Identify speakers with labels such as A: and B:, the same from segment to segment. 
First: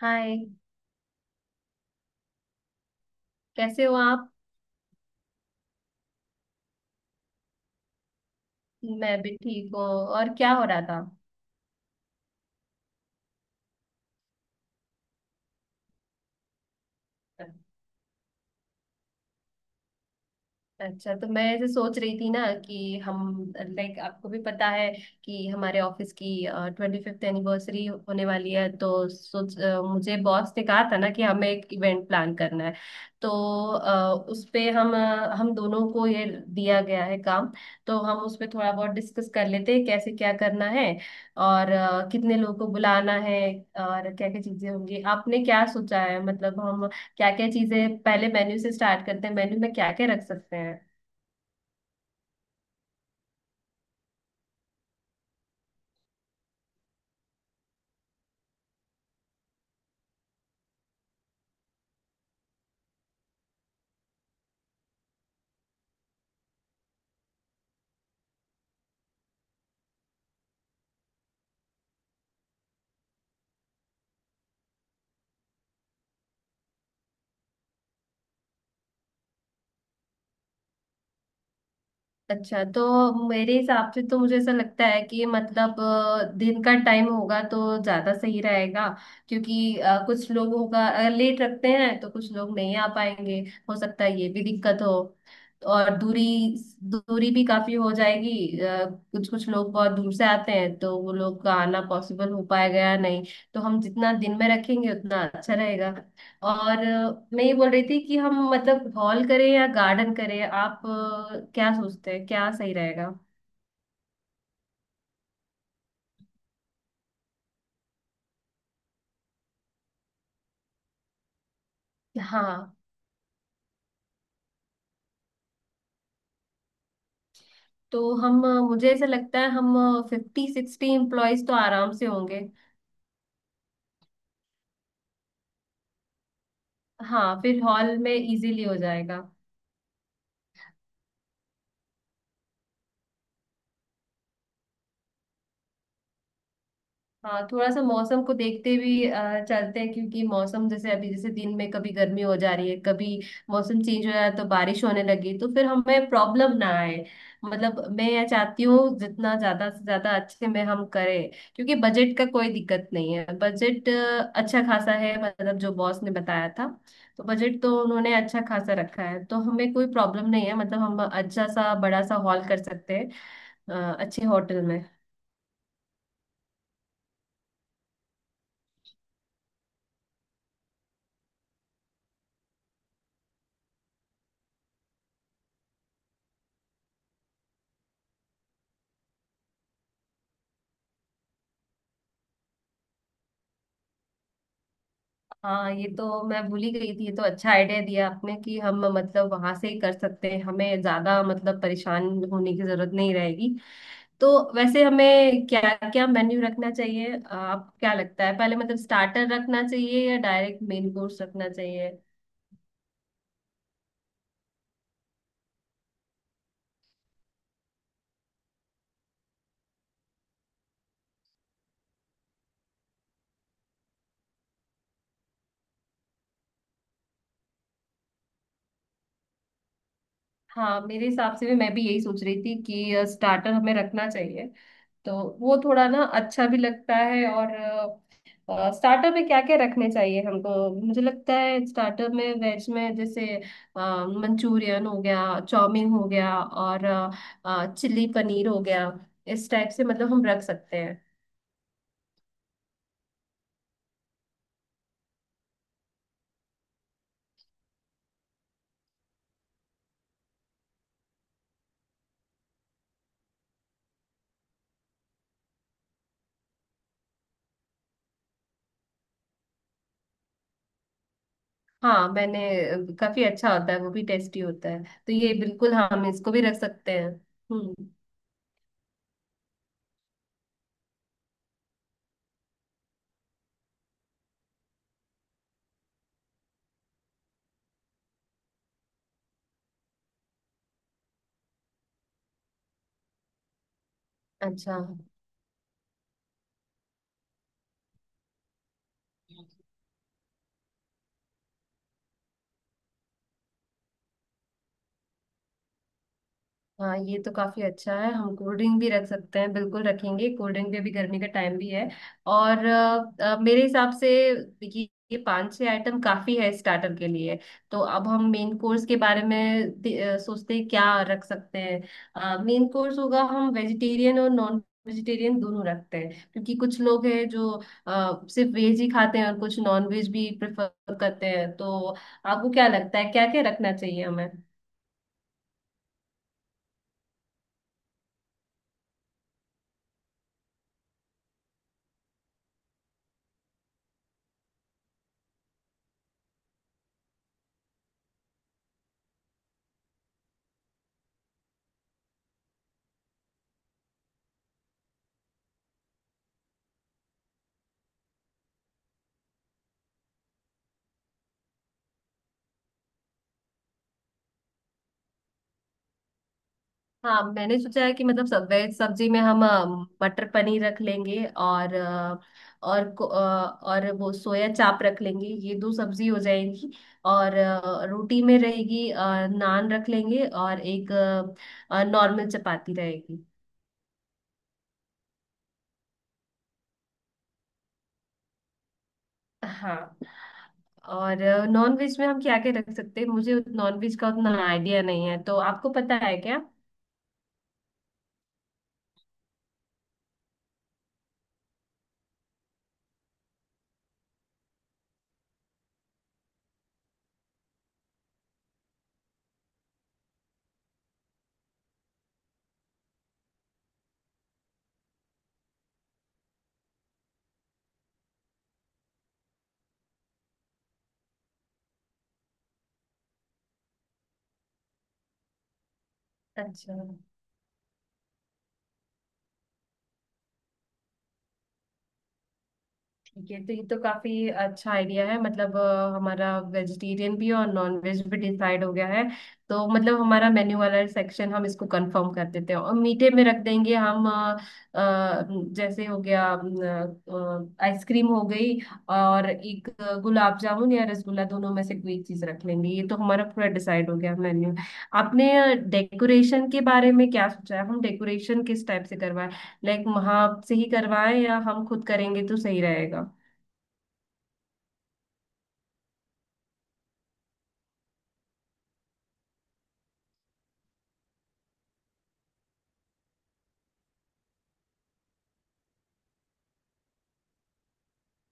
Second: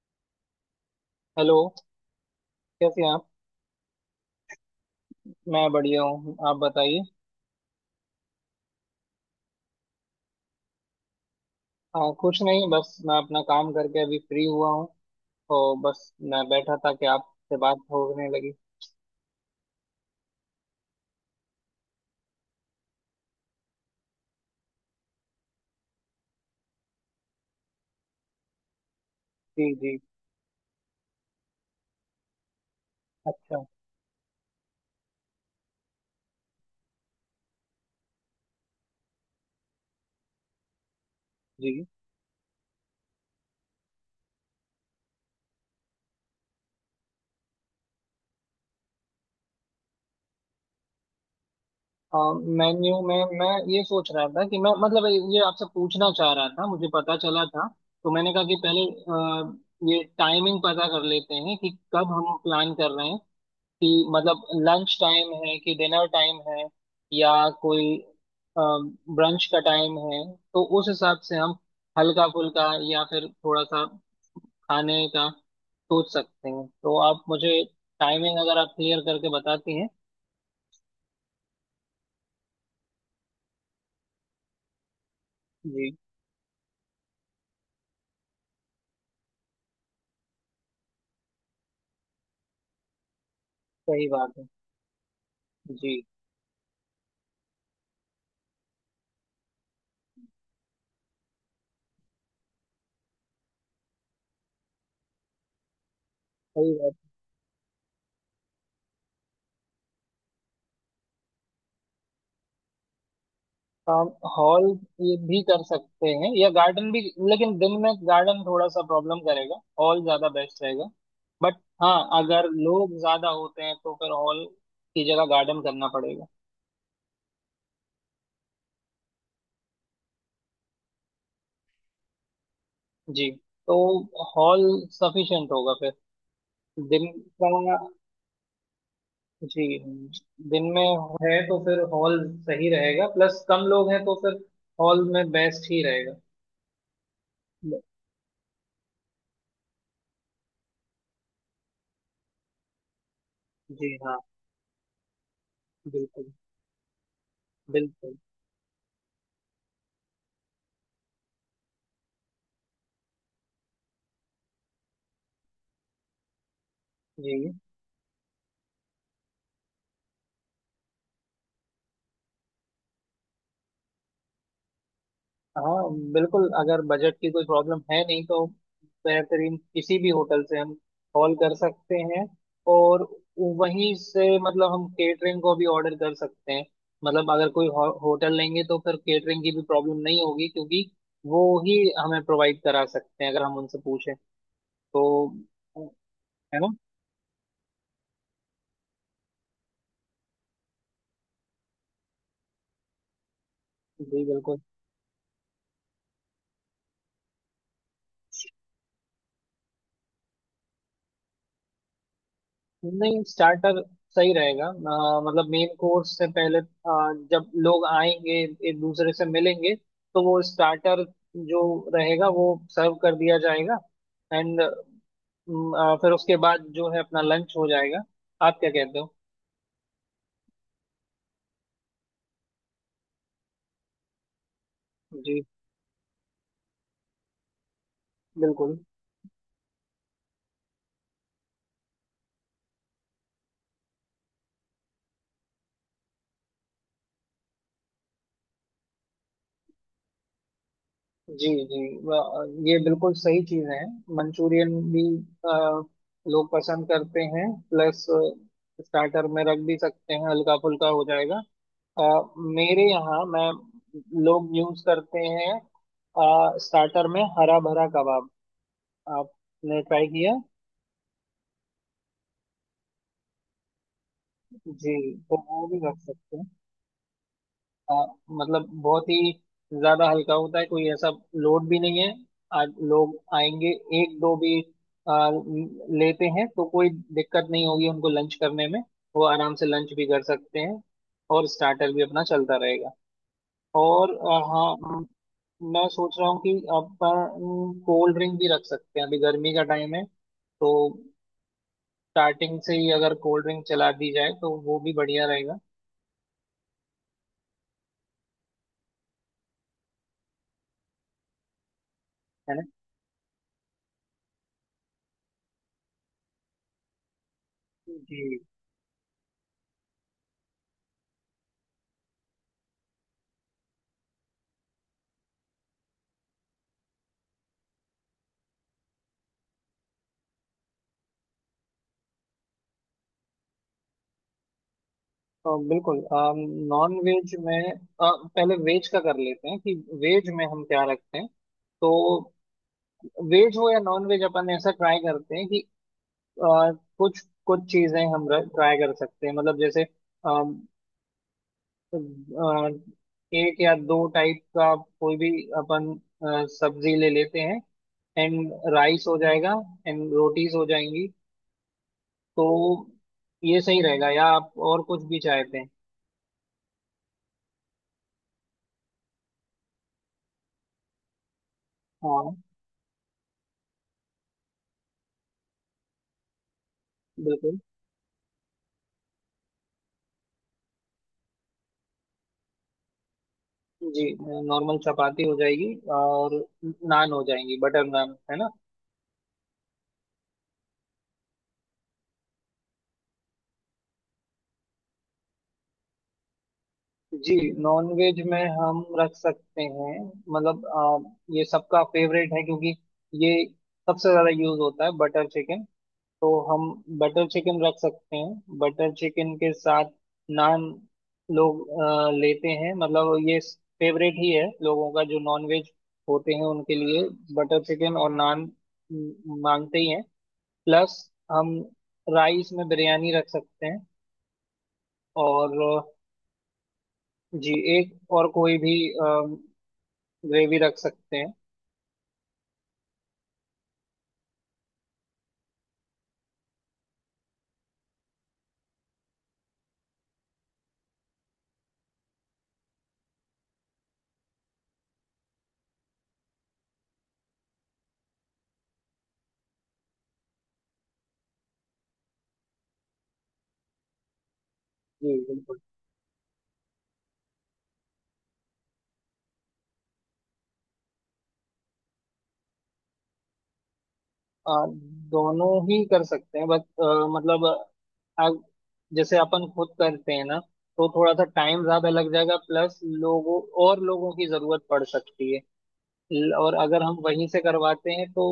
A: हाय।
B: Hello. कैसे हैं आप?
A: कैसे हो आप?
B: मैं बढ़िया हूँ, आप बताइए।
A: मैं भी ठीक हूँ। और क्या हो रहा था?
B: हाँ, कुछ नहीं, बस मैं अपना काम करके अभी फ्री हुआ हूँ। तो बस मैं बैठा था कि आपसे बात होने लगी।
A: अच्छा, तो मैं ऐसे सोच रही थी ना कि हम लाइक आपको भी पता है कि हमारे ऑफिस की 25th एनिवर्सरी होने वाली है, तो
B: जी जी।
A: मुझे बॉस ने कहा था ना कि हमें एक इवेंट प्लान करना है। तो
B: अच्छा।
A: उस पे हम दोनों को ये दिया गया है काम। तो हम उस पे थोड़ा बहुत डिस्कस कर लेते हैं कैसे क्या करना है, और
B: जी,
A: कितने लोगों को बुलाना है, और क्या क्या चीजें होंगी? आपने क्या सोचा है? मतलब हम क्या क्या चीजें, पहले मेन्यू से स्टार्ट करते हैं, मेन्यू में क्या क्या रख सकते हैं?
B: मेन्यू में मैं ये सोच रहा था कि मैं मतलब ये आपसे पूछना चाह रहा था, मुझे पता चला था। तो मैंने कहा कि पहले ये टाइमिंग पता कर लेते हैं कि कब हम प्लान कर रहे हैं, कि मतलब लंच टाइम है कि डिनर टाइम है, या कोई ब्रंच का टाइम है। तो उस हिसाब से हम हल्का फुल्का या फिर थोड़ा सा खाने का सोच सकते हैं, तो आप मुझे टाइमिंग अगर आप क्लियर करके बताती हैं।
A: अच्छा, तो मेरे हिसाब से तो मुझे ऐसा लगता है कि मतलब
B: जी।
A: दिन का टाइम होगा तो ज्यादा सही रहेगा। क्योंकि कुछ लोग होगा, अगर लेट रखते हैं तो कुछ लोग नहीं आ पाएंगे, हो सकता
B: सही
A: है ये
B: बात है।
A: भी दिक्कत हो। और
B: जी।
A: दूरी। दूरी भी काफी हो जाएगी, कुछ कुछ लोग बहुत दूर से आते हैं, तो वो लोग का आना पॉसिबल हो पाएगा या नहीं। तो हम जितना दिन में रखेंगे उतना अच्छा रहेगा।
B: सही
A: और
B: बात।
A: मैं ये बोल रही थी कि हम मतलब हॉल करें या गार्डन करें, आप क्या सोचते हैं क्या सही रहेगा?
B: हम हॉल ये भी कर सकते हैं या गार्डन भी, लेकिन दिन में गार्डन थोड़ा सा प्रॉब्लम करेगा, हॉल ज्यादा बेस्ट रहेगा। बट हाँ, अगर
A: हाँ,
B: लोग ज्यादा होते हैं तो फिर हॉल की जगह गार्डन करना पड़ेगा।
A: तो हम, मुझे ऐसा लगता है हम 50-60 एम्प्लॉयज तो आराम से होंगे।
B: जी। तो हॉल सफिशिएंट होगा फिर, दिन
A: हाँ, फिर
B: का।
A: हॉल में इजीली हो जाएगा।
B: जी, दिन में है तो फिर हॉल सही रहेगा, प्लस कम लोग हैं तो फिर हॉल में बेस्ट ही रहेगा।
A: हाँ, थोड़ा सा मौसम को देखते भी चलते हैं, क्योंकि मौसम जैसे अभी जैसे दिन में कभी गर्मी हो जा रही है, कभी मौसम
B: जी
A: चेंज हो
B: हाँ,
A: रहा है, तो बारिश होने लगी तो फिर हमें
B: बिल्कुल।
A: प्रॉब्लम ना आए। मतलब मैं
B: बिल्कुल।
A: यह चाहती हूँ जितना ज्यादा से ज्यादा अच्छे में हम करें। क्योंकि बजट का कोई दिक्कत नहीं है, बजट अच्छा खासा है, मतलब जो बॉस ने बताया था। तो
B: जी
A: बजट तो उन्होंने अच्छा खासा रखा है, तो हमें कोई प्रॉब्लम नहीं है, मतलब हम अच्छा सा बड़ा सा हॉल कर सकते हैं, अच्छे होटल में।
B: हाँ, बिल्कुल अगर बजट की कोई प्रॉब्लम है नहीं तो बेहतरीन किसी भी होटल से हम कॉल कर सकते हैं। और वहीं से मतलब हम केटरिंग को भी ऑर्डर कर सकते हैं। मतलब अगर होटल लेंगे तो फिर केटरिंग की भी प्रॉब्लम नहीं होगी, क्योंकि वो ही हमें प्रोवाइड करा सकते हैं अगर हम उनसे पूछें तो।
A: हाँ, ये तो मैं
B: है
A: भूल
B: ना?
A: ही गई थी, ये तो अच्छा आइडिया दिया आपने कि हम मतलब वहां से ही कर सकते हैं, हमें ज्यादा मतलब परेशान होने की जरूरत नहीं रहेगी।
B: जी
A: तो
B: बिल्कुल।
A: वैसे हमें क्या क्या मेन्यू रखना चाहिए? आप क्या लगता है, पहले मतलब स्टार्टर रखना चाहिए या डायरेक्ट मेन कोर्स रखना चाहिए?
B: नहीं, स्टार्टर सही रहेगा। मतलब मेन कोर्स से पहले, जब लोग आएंगे, एक दूसरे से मिलेंगे, तो वो स्टार्टर जो रहेगा वो सर्व कर दिया जाएगा। एंड फिर उसके बाद जो है अपना लंच हो जाएगा। आप क्या कहते हो?
A: हाँ, मेरे हिसाब से भी, मैं भी यही सोच रही थी कि स्टार्टर हमें रखना चाहिए, तो
B: जी
A: वो थोड़ा ना अच्छा भी लगता है। और
B: बिल्कुल।
A: स्टार्टर में क्या क्या रखने चाहिए हमको? मुझे लगता है स्टार्टर में वेज में जैसे मंचूरियन हो गया, चाउमीन हो गया, और चिल्ली पनीर हो गया, इस टाइप से मतलब हम रख सकते हैं।
B: जी जी, ये बिल्कुल सही चीज है। मंचूरियन भी अ, लोग पसंद करते हैं, प्लस स्टार्टर में रख भी सकते हैं, हल्का फुल्का हो जाएगा। अ, मेरे यहाँ मैं लोग यूज करते हैं स्टार्टर में हरा भरा कबाब, आपने ट्राई किया?
A: हाँ, मैंने, काफी अच्छा होता है, वो भी टेस्टी होता है,
B: जी,
A: तो ये
B: तो वो
A: बिल्कुल,
B: भी
A: हाँ,
B: रख
A: हम इसको
B: सकते
A: भी
B: हैं,
A: रख सकते हैं। हम्म।
B: अ, मतलब बहुत ही ज्यादा हल्का होता है, कोई ऐसा लोड भी नहीं है। आज लोग आएंगे, एक दो भी लेते हैं तो कोई दिक्कत नहीं होगी उनको लंच करने में। वो आराम से लंच भी कर सकते हैं, और स्टार्टर भी अपना चलता रहेगा। और हाँ,
A: अच्छा।
B: म, मैं सोच रहा हूँ कि अपन कोल्ड ड्रिंक भी रख सकते हैं, अभी गर्मी का टाइम है। तो स्टार्टिंग से ही अगर कोल्ड ड्रिंक चला दी जाए तो वो भी बढ़िया रहेगा,
A: हाँ, ये तो काफी अच्छा है, हम कोल्ड ड्रिंक भी रख सकते हैं, बिल्कुल रखेंगे कोल्ड ड्रिंक, में भी गर्मी का टाइम भी है।
B: है ना?
A: और मेरे हिसाब से ये 5-6 आइटम काफी है स्टार्टर के लिए। तो अब हम
B: जी।
A: मेन कोर्स के बारे में सोचते हैं क्या रख सकते हैं, मेन कोर्स होगा। हम वेजिटेरियन और नॉन वेजिटेरियन दोनों रखते हैं, क्योंकि कुछ लोग हैं जो सिर्फ वेज ही खाते हैं और कुछ नॉन वेज भी प्रेफर करते हैं। तो आपको क्या लगता है क्या क्या रखना चाहिए हमें?
B: बिल्कुल नॉन वेज में, पहले वेज का कर लेते हैं कि वेज में हम क्या रखते हैं। तो वेज हो या नॉन वेज, अपन ऐसा ट्राई करते हैं कि अ, कुछ कुछ चीजें हम ट्राई कर सकते हैं, मतलब जैसे अ, एक या दो टाइप का कोई भी अपन सब्जी ले लेते हैं, एंड राइस हो जाएगा, एंड रोटीज हो जाएंगी। तो ये सही रहेगा, या आप और कुछ भी चाहते हैं?
A: हाँ, मैंने सोचा है कि मतलब सब वेज सब्जी में हम मटर पनीर रख लेंगे, और
B: हाँ,
A: और को- अ, और वो सोया चाप रख लेंगे, ये दो सब्जी हो जाएंगी। और
B: बिल्कुल।
A: रोटी में रहेगी, नान रख लेंगे और एक नॉर्मल चपाती रहेगी।
B: जी, नॉर्मल चपाती हो जाएगी, और नान हो जाएंगी, बटर नान, है ना?
A: हाँ। और नॉन वेज में हम क्या क्या रख सकते हैं? मुझे नॉन वेज का उतना आइडिया नहीं है, तो आपको पता है क्या?
B: जी, नॉन वेज में हम रख सकते हैं, मतलब ये सबका फेवरेट है, क्योंकि ये सबसे ज्यादा यूज होता है, बटर चिकन। तो हम बटर चिकन रख सकते हैं। बटर चिकन के साथ नान लोग लेते हैं, मतलब ये फेवरेट ही है, लोगों का जो नॉन वेज होते हैं उनके लिए, बटर चिकन और नान मांगते ही हैं। प्लस हम राइस में बिरयानी रख सकते हैं। और
A: अच्छा।
B: जी, एक और कोई भी ग्रेवी रख सकते हैं।
A: ठीक है, तो ये तो काफी अच्छा आइडिया है, मतलब हमारा वेजिटेरियन भी और नॉन वेज भी डिसाइड हो गया है। तो मतलब हमारा मेन्यू वाला सेक्शन हम इसको कंफर्म कर देते हैं, और मीठे में रख देंगे हम, अ, जैसे हो गया, आइसक्रीम हो गई, और एक गुलाब जामुन या रसगुल्ला दोनों में से कोई एक चीज रख लेंगे। ये तो हमारा पूरा डिसाइड हो गया मेन्यू।
B: जी
A: आपने
B: बिल्कुल।
A: डेकोरेशन के बारे में क्या सोचा है? हम डेकोरेशन किस टाइप से करवाएं? लाइक वहां से ही करवाएं, या हम खुद करेंगे तो सही रहेगा?
B: आ, दोनों ही कर सकते हैं, बस मतलब, अग- जैसे अपन खुद करते हैं ना, तो थोड़ा सा टाइम ज्यादा लग जाएगा, प्लस लोगों, और लोगों की जरूरत पड़ सकती है। और अगर हम वहीं से करवाते हैं तो,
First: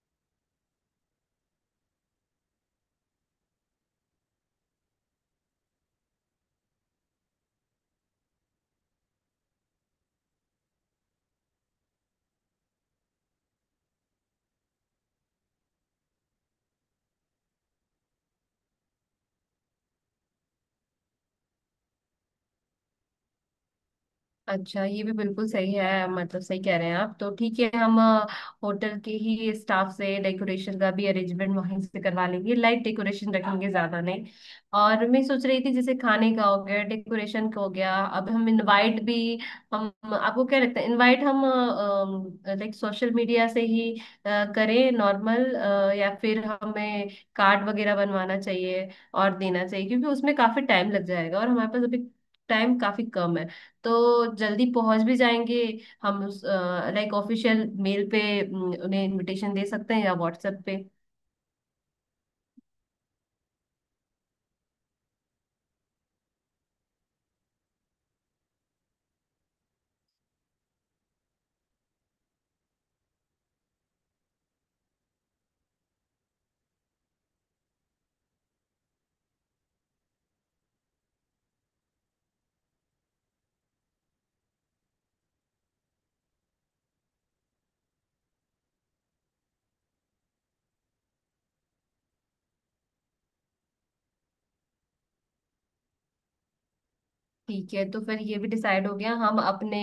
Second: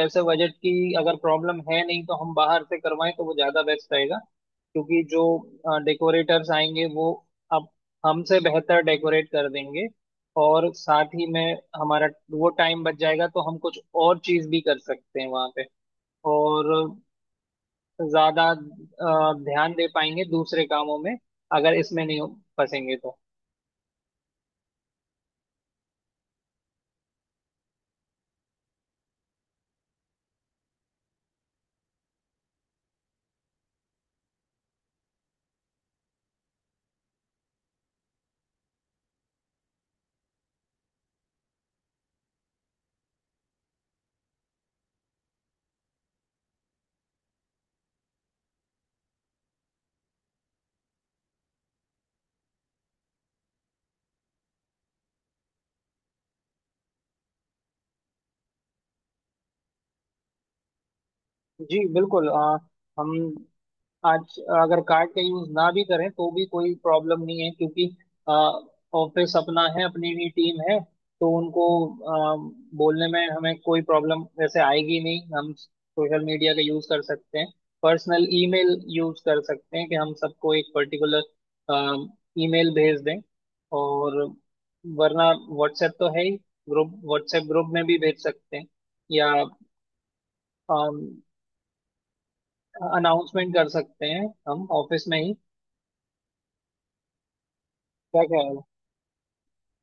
B: वैसे बजट की अगर प्रॉब्लम है नहीं तो हम बाहर से करवाएं तो वो ज्यादा बेस्ट रहेगा। क्योंकि जो डेकोरेटर्स आएंगे वो अब हमसे बेहतर डेकोरेट कर देंगे, और साथ ही में हमारा वो टाइम बच जाएगा तो हम कुछ और चीज भी कर सकते हैं वहां पे, और ज्यादा ध्यान दे पाएंगे दूसरे कामों में अगर इसमें नहीं फंसेंगे तो।
A: अच्छा, ये भी बिल्कुल सही है, मतलब सही कह रहे हैं आप। तो ठीक है, हम होटल के ही स्टाफ से डेकोरेशन का भी अरेंजमेंट वहीं से करवा लेंगे, लाइट डेकोरेशन रखेंगे, ज्यादा नहीं। और मैं सोच रही थी, जैसे खाने का हो गया, डेकोरेशन का हो गया, अब हम इनवाइट भी, हम, आपको क्या लगता है, इनवाइट हम लाइक सोशल मीडिया से ही करें नॉर्मल, या फिर हमें कार्ड वगैरह बनवाना चाहिए और देना चाहिए? क्योंकि उसमें काफी टाइम लग जाएगा और हमारे पास अभी टाइम काफी कम है, तो जल्दी पहुंच भी जाएंगे, हम उस लाइक ऑफिशियल मेल पे उन्हें इनविटेशन दे सकते हैं या व्हाट्सएप पे।
B: जी बिल्कुल। हम आज अगर कार्ड का यूज ना भी करें तो भी कोई प्रॉब्लम नहीं है, क्योंकि ऑफिस अपना है, अपनी भी टीम है। तो उनको आ, बोलने में हमें कोई प्रॉब्लम वैसे आएगी नहीं। हम सोशल मीडिया का यूज कर सकते हैं, पर्सनल ईमेल यूज कर सकते हैं, कि हम सबको एक पर्टिकुलर ईमेल भेज दें। और वरना व्हाट्सएप तो है ही, ग्रुप, व्हाट्सएप ग्रुप में भी भेज सकते हैं, या अनाउंसमेंट कर सकते हैं हम ऑफिस में ही।
A: ठीक है, तो फिर
B: क्या
A: ये
B: क्या
A: भी डिसाइड हो गया। हम अपने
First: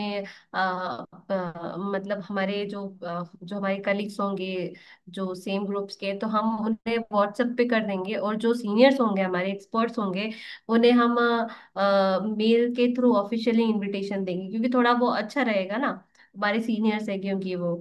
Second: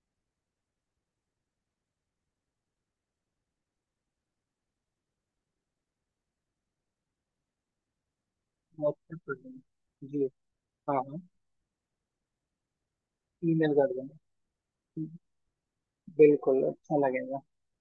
A: मतलब हमारे जो हमारे कलीग्स होंगे जो सेम ग्रुप्स के, तो हम उन्हें व्हाट्सएप पे कर देंगे, और जो सीनियर्स
B: व्हाट्सएप
A: होंगे,
B: कर
A: हमारे एक्सपर्ट्स
B: देना। जी,
A: होंगे, उन्हें
B: हाँ
A: हम
B: हाँ,
A: मेल के थ्रू ऑफिशियली
B: ईमेल कर देना,
A: इनविटेशन देंगे, क्योंकि थोड़ा वो अच्छा रहेगा ना, हमारे
B: बिल्कुल अच्छा
A: सीनियर्स है
B: लगेगा।
A: क्योंकि वो।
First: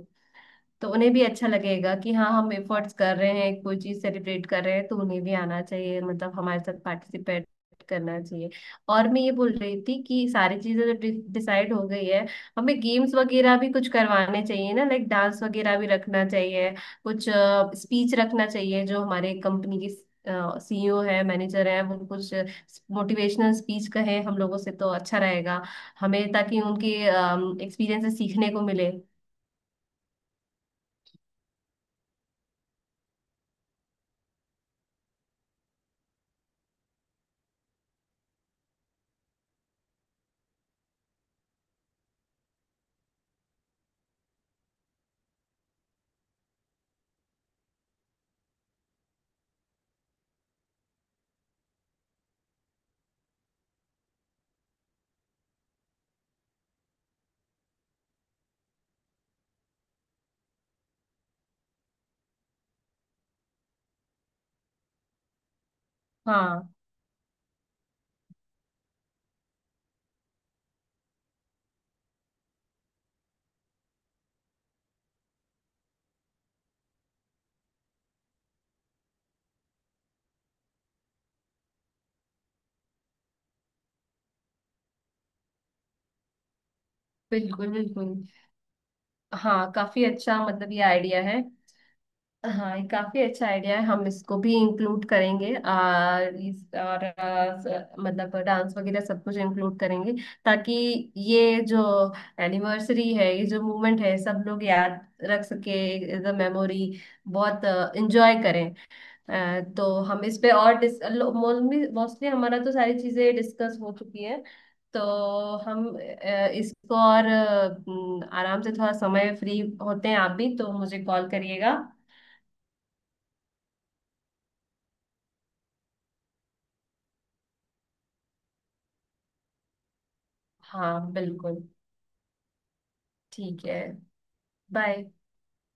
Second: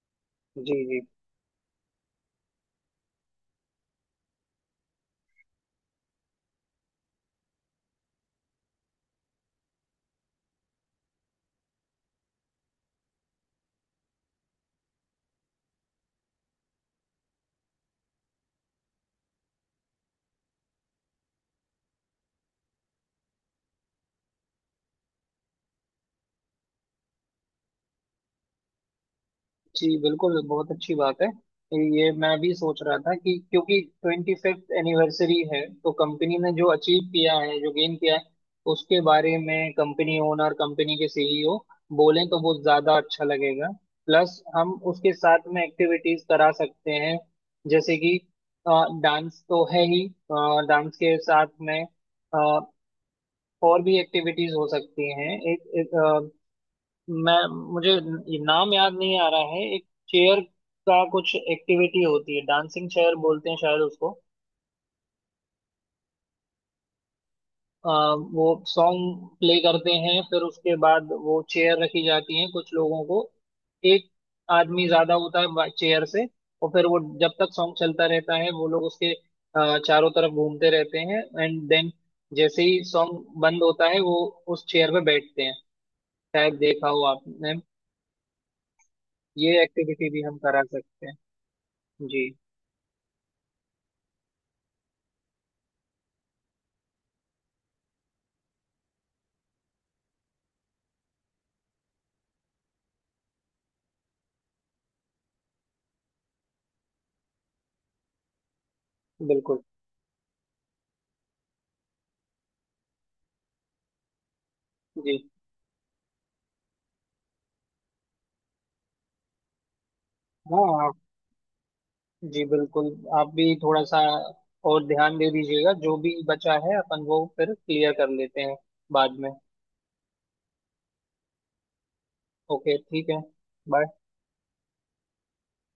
B: जी
A: तो
B: जी।
A: उन्हें भी अच्छा लगेगा कि हाँ, हम एफर्ट्स कर रहे हैं, कोई चीज सेलिब्रेट कर रहे हैं, तो उन्हें भी आना चाहिए, मतलब हमारे साथ पार्टिसिपेट करना चाहिए। और मैं ये बोल रही थी कि सारी चीजें तो डिसाइड हो गई है। हमें गेम्स वगैरह भी कुछ करवाने चाहिए ना, लाइक डांस वगैरह भी रखना चाहिए, कुछ स्पीच रखना चाहिए, जो हमारे कंपनी की सीईओ है, मैनेजर है वो, कुछ मोटिवेशनल स्पीच कहे हम लोगों से तो अच्छा रहेगा हमें, ताकि उनके एक्सपीरियंस से सीखने को मिले।
B: जी बिल्कुल, बहुत अच्छी बात है। ये मैं भी सोच रहा था कि क्योंकि 25th एनिवर्सरी है, तो कंपनी ने जो अचीव किया है, जो गेन किया है, उसके बारे में कंपनी ओनर, कंपनी के सीईओ बोलें तो वो ज्यादा अच्छा लगेगा। प्लस हम उसके साथ में एक्टिविटीज करा सकते हैं, जैसे कि डांस तो है ही, डांस के साथ में और भी एक्टिविटीज हो सकती हैं। एक मैं मुझे ये नाम याद नहीं आ रहा है, एक चेयर का कुछ एक्टिविटी होती है, डांसिंग चेयर बोलते हैं शायद उसको।
A: हाँ,
B: अ, वो सॉन्ग प्ले करते हैं, फिर उसके बाद वो चेयर रखी जाती है, कुछ लोगों को एक आदमी ज्यादा होता है चेयर से। और फिर वो जब तक सॉन्ग चलता रहता है वो लोग उसके चारों तरफ घूमते रहते हैं, एंड देन जैसे ही सॉन्ग बंद होता है वो उस चेयर पे बैठते हैं। शायद देखा हो आपने।
A: बिल्कुल बिल्कुल।
B: ये
A: हाँ, काफी
B: एक्टिविटी भी हम
A: अच्छा,
B: करा
A: मतलब ये
B: सकते
A: आइडिया
B: हैं।
A: है।
B: जी
A: हाँ, ये काफी अच्छा आइडिया है, हम इसको भी इंक्लूड करेंगे, और इस और मतलब डांस वगैरह सब कुछ इंक्लूड करेंगे, ताकि ये जो एनिवर्सरी है, ये जो मूवमेंट है, सब लोग याद रख सके एज अ मेमोरी, बहुत इंजॉय करें।
B: बिल्कुल।
A: तो हम इस पे और डिस मोस्टली हमारा तो सारी चीजें डिस्कस हो चुकी हैं। तो
B: जी
A: हम इसको और आराम से, थोड़ा समय फ्री होते हैं आप भी
B: हाँ,
A: तो
B: आप,
A: मुझे कॉल करिएगा।
B: जी बिल्कुल, आप भी थोड़ा सा और ध्यान दे दीजिएगा, जो भी बचा है अपन वो फिर क्लियर कर लेते हैं बाद में।
A: हाँ बिल्कुल।
B: ओके, ठीक है।
A: ठीक है।
B: बाय।
A: बाय।